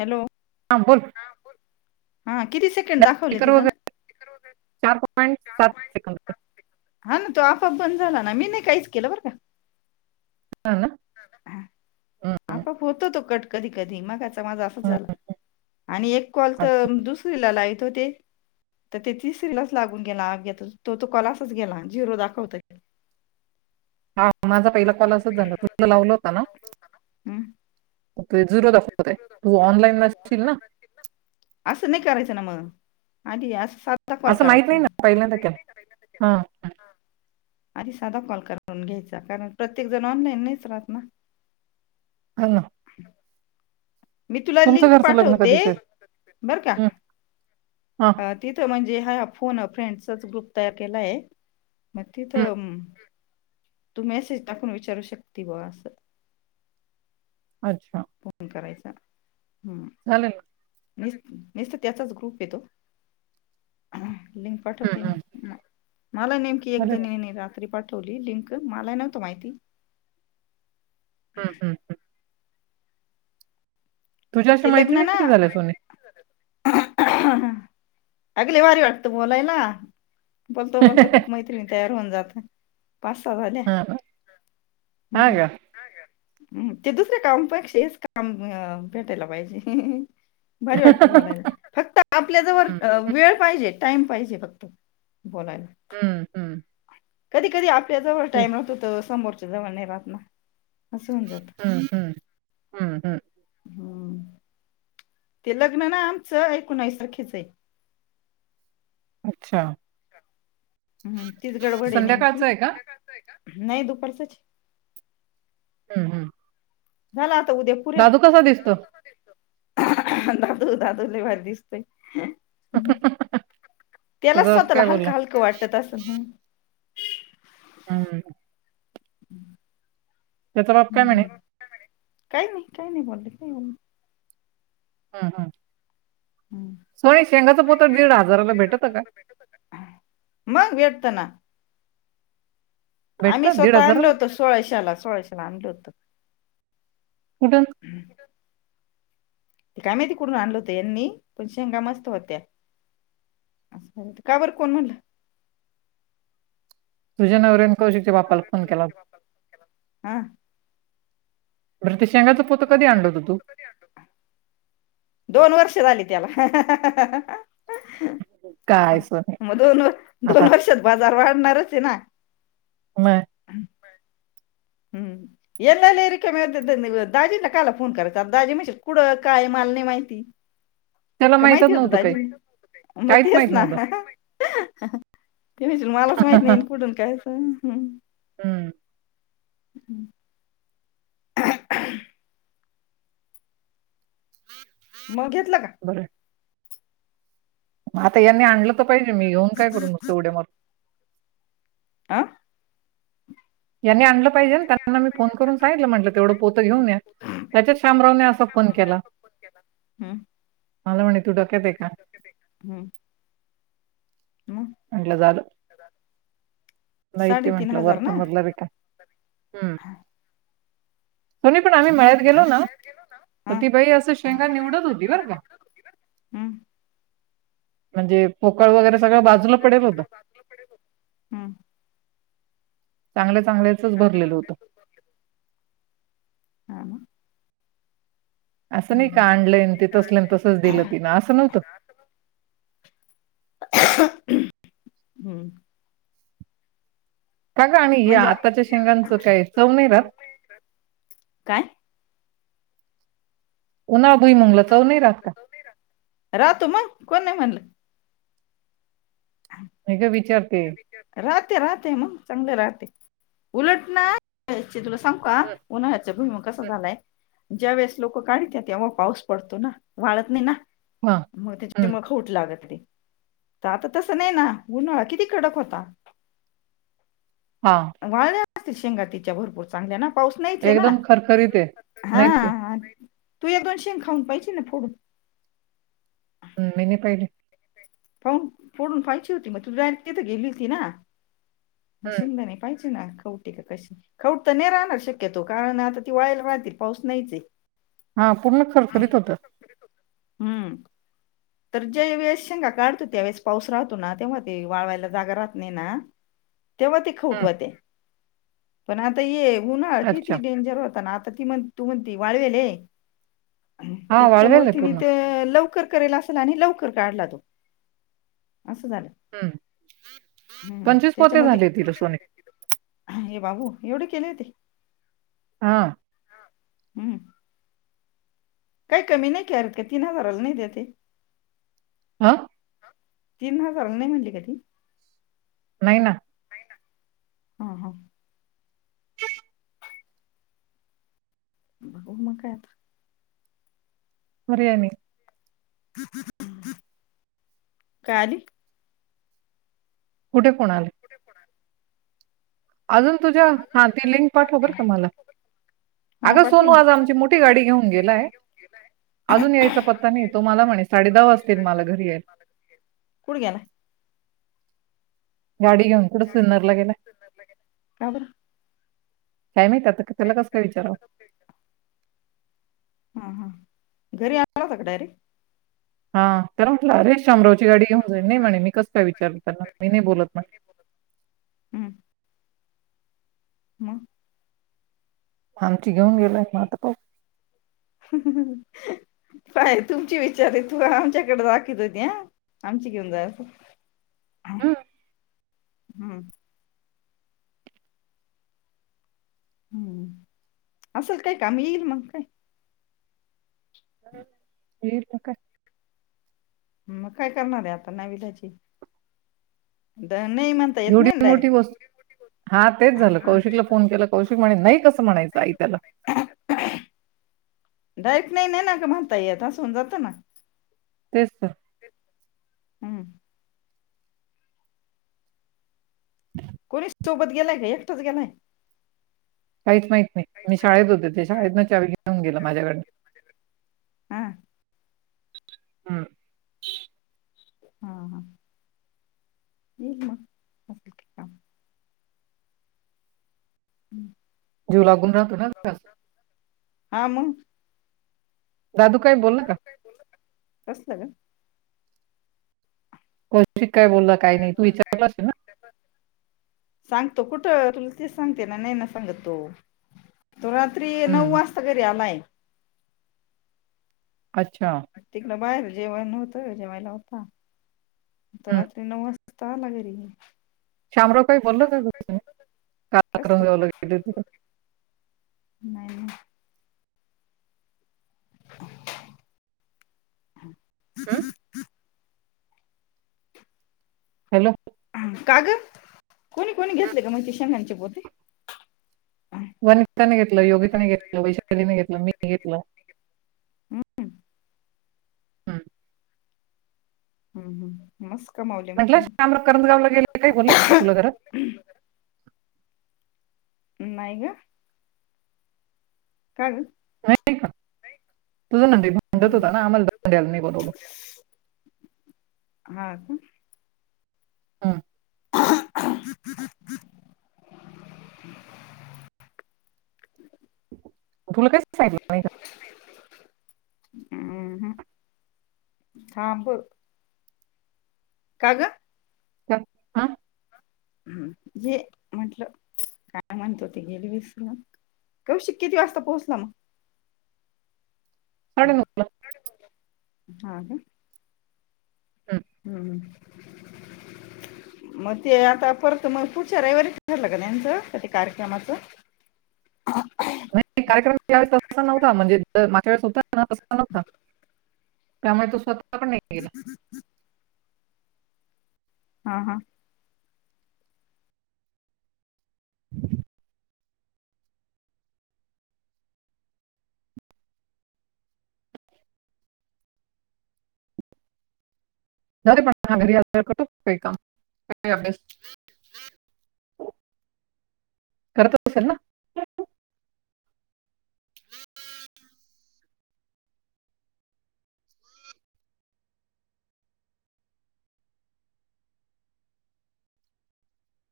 Hello हां बोल हा कीतीचे दाखवले स्पीकर त वगैरे चार पॉईंट सात सेकंद हा ना तो आपआप बण झाला ना मी नाही काहीच केलं बर का. ह ना हम्म, आपाआप होतो तो कट कधी कधी मग. माझा अस हम्म. झालं आणि एक कॉल तर अच्छा दुसरीला ला यत होते. तर ते ती सिरलच लागून गेला अग तो तो कॉलाच गेला झिरो दाखवत. हा माझा पहिला कॉल असच झाला तुम लावल होता ना झिरो दफ्वत आहे तू ऑनलाईन नशील ना. असं नाही करायचं ना मग आी असं. कॉल असं माहत नाही करायचा ना पहिल्यांदा क हा. आधी साधा कॉल करून घ्यायचा कारण प्रत्येक जण ऑनलाईन नाहीच राहत ना. हां मी तुला तुमचं लिंक घरचं लग्न पाठवते कधीच आहे बरं का? हम्म, हा अ, तिथं म्हणजे हा फोन फ्रेंडचाच ग्रुप तयार केला आहे. मग तिथ हम्म. तू मेसेज टाकून विचारू शकते बा असं. अच्छा फोन करायचा ह झाले ना. मी नसत त्याचाच ग्रुप येतो. हा लिंक पाठवते हम्म, हम्म. मी मला नेमकी एक चालेल ना जणी रात्री पाठव. ली लिंक मला नव्हत माहिती हम् हम तुझ्या अश्या मैत्रिणी कधी झाल्या सोने. अगली वारी वाटत बोलायला. बोलतो बोलतो खूप मैत्रिणी तयार होऊन जात. पाच ह झाल्या हा ना? हा हम्म. का हम् ते दुसऱ्या कामपेक्षाच काम भेटायला पाहिजे. भरी वाटतं बोलायला फक्त आपल्याजवळ हम्म, वेळ पाहिजे टाइम पाहिजे फक्त बोलायला ह, ह कधी, कधी आपल्या जवळ टाईम राहतो त समोरच्या जवळ नाही राहत ना असं होऊन जात ह, ह, ह, ह हम्म ते लग्न ना आमचं एकोणावीस तारखेच आहे अच्छा हम्म तीच गडबड आहे नेमकी संध्याकाळचं आहे का नाही दुपारचच ह, ह झाला आता उद्या पुऱ्या दिसतो दादू, दादू लई भारी दिसतोय ह केलंस त्याला तुझा बाप स्वतःला काय हलक, बोलला हलकं वाटत असेल ह हम त्याचा बाप काय म्हणे हम्म. काही नाही, काही नाही बोलले काय बोल हम्, हम् सोय शेंगाचं पोत दीड हजाराला भेटत का मग भेटत ना आम्ही भेटतं दीड स्वतः आणलो हजाराला होतो सोळाशाला, सोळाशेला आणल होत कुठून हम काय माहिति कुठुन आणल होतं यांनी पण शेंगा मस्त होत्या काय बर कोण म्हटलं तुझ्या नवऱ्यानं आ बर ते शेंगाच पोत कधी आणलं होतं तू दोन वर्ष झाली त्याला हा काय सोनी मग दोन व आता दोन वर्षात बाजार वाढणारच आहे ना म हं ये नाही रिक म दाजीना कायला फोन करायचचा दाजी म्हणजे कुडं काय मल नाही माहिती त्याला का माहीतच माहिती होत नव्हतं काही दाजी मग काहीच तेच माहित ना नव्हतं मलाच माहीत नाही कुठून काय? ह हम. हम्म हं मग घेतलं का बर म आता यांनी आणलं तर पाहिजे मी येऊन काय कर नसते उड्या मारू आ यांनी आणलं पाहिजे ना त्यांना मी फोन करून सांगितलं म्हटलं तेवढं पोत घेऊन या त्याच्यात श्यामरावने असा फोन केला हम्म मला म्हणे तू डक्यात आहे का हम्म मग म्हटलं झालं माहिती साडेतीन म्हंटलं वर हजार चा ना मजला रिका हम्म हा होनी पण आम्ही मळ्यात गेलो ना तर हा. ती बाई असं शेंगा निवडत होती बरं का हम्म म्हणजे पोकळ वगैरे सगळं बाजूला पडेल होतं हम्म चांगल्या चांगल्याचच भरलेलं होतं हा ना असं नाही का आणलंन ते तसलन तसंच दिलं तिला असं नव्हतं [inaudible] हम्म का ग आणि या म्हणजे आत्ताच्या शेंगांचं काय चव नाही राहात? काय? उन्हाळ भुईमुंगला चव नाही राहत का? राहतो मग कोण नाही म्हणलं? नाही ग विचारते राहते राहते मग चांगले राहते उलट ना तुला सांगू का? उन्हाळ्यात भुईमुग कसा झालाय? ज्या वेळेस लोकं काढीत्या तेव्हा पाऊस पडतो ना वाळत नाही ना हां मग त्याच्या हं. मुळं खवूट लागतंय त आता तसं नाही ना उन्हाळा किती कडक होता? हां वाळ्यां असतील शेंगा तिच्या भरपूर चांगल्या ना पाऊस नाहीचे ना एकदम खरखरीत आहे. [unintelligible] नाहीच आहे. हा तू एक, दोन शेग खाऊन पाहिची ना फोडून हम् मी नाही पहिली कावुन फोडून पाायची होती मग तू डायरेक्ट तिथं गेली होती ना? हं. शेंगदाने पाहिचे ना खाऊन कशी खवुट तर नाही राहणार शक्यतो कारण आता ती वाळेल राहती पाऊस तर नाहीचय हा पूर्ण खर खरीत होत हम्म. तर ज्या वेळेस शेंगा काढतो ना त्यावेेळेस पाऊस राहतो ना तेव्हा ते वाळवायला जागा राहत नाही ना तेव्हा ते खऊट हं. होत्या. पण आता ये उन्हाळ किती अच्छा. डेंजर होता ना आता ती म्हण तू म्हणती वाळवेल ये हां, त्याच्यामुळे वाळवेल आहे तिने पूर्ण. ते लवकर करेल अस चला [unintelligible] आणि लवकर काढला तो असं झालं हम्म हम्म पंचवीस पोते त्याच्यामुळे ते झाले तिला सोने हे बाबो! एवढे केले होते? हा हम्म काही कमी नाही करत का तीन हजाराला नाही देतये? हा तीन हजाराला नाही म्हणली का ती? नाही ना हा हा खाऊ मग काय आआता पर्याय नाही [inaudible] काय आली? कुठे कोण आलंय? कुठे कोण आलय? अजून तुझ्या हां ती लिंक पाठव बरका मला हा अगं पाठवील सोनू ना आज आमची मोठी गाडी घेऊन गेलाय अजून यायचा पत्ता नाही तो मला म्हणे साडे दहा वाजतील मला घरी यायला कुठं गेलाय? वाडीगाव [unintelligible] का बरं? काय माहित आता त्याला कस काय विचारवं? हा हा घरी आला होता का डायरेक्ट? हा त्याला म्हटलं अरे शामरावची गाडी घेऊन जाय. नाही म्हणे मी कसं काय विचारू त्याला मी नाही बोलत म्हणे हम्म. हम्. आमची घेऊन गेलय मता प काय तुमची विचार आहे तु आमच्याकडे दाखत होती ह. आमची घेऊन जा हं, हम्म. हम्म असंच काही कामी येईल मग काय? व पका. मग काय करणार आहे आता नवी त्याची द नाही म्ह. एवढी मोठी गोस्. हा तेच झालं कौशिकला फोन केला कौशिक म्हणे नाही कसं म्हणायचं आई त्याला डाईट नाही नाही ना का म्हणता येत असन जातं ना. तेस हम्म. कोणी सोबत गेलाय का एकटाच गेलाय. काहीच माहत नाही मी शाळेत होते ते शाळेतच आवे घेऊन गेो माझ्याकडं. हा हा. हा हा. ये म जीव लागून राहतो ना हां मग दादू काही बोल का! कसलं ग. कौशिक काय बोलला काही नाही तू विचारला असेल ना. सांगतो कुठं तुल ते सांगते ना नाही ना सांगत तो तो रात्री नऊ हम्म वाजता तरी आलाय. अच्छा. तिकड बाहेर जेवायण होतं जेवायला होता तो हम्म रात्री नऊ वाजता. ता लाग र. शामराव काही बोललत तु कालाक्रम कसलं जाव गेले. नाही. हम्म ततीती हॅलो. हा कागद कोणी कोणी हम्म. घेतले का म्हणे शेंगांचे पोते. हम्म वनिताने घेतलं योगिताने घेतलं वैशालीने घेतलं मी घेतलं. हम्म हम्म हम् मस् कमावली म्हटम करंंदगावला गेले काही बोल तुला जरा नाही नाही का? काण नाही पण तुझं ना भांडत होता ना आम्हाला भ द्यायला नाही बनवलं. हा का? हम. तुला काय? ह ह साबू. काग. का हा. ह ज मतलब. काय म्हणत हो ते गेली विसरून कौशिक किती वाजता पोहोचला मग साडे नऊला हा. हम्. हम्. मग ते आता परत मग पुढच्या रविवारी ठरलं ग त्यांचं क ते कार्यक्रमाचं ह नाही कार्यक्रमवेळेस तसा नव्हता म्हणजे माझ्या वेळेस होता तसा नव्हता त्यामुळे तो स्वतः पण नाही गेला हा हा हम् ज घर यादगार करू का काम अ्यास करत असेल ना [unintelligible]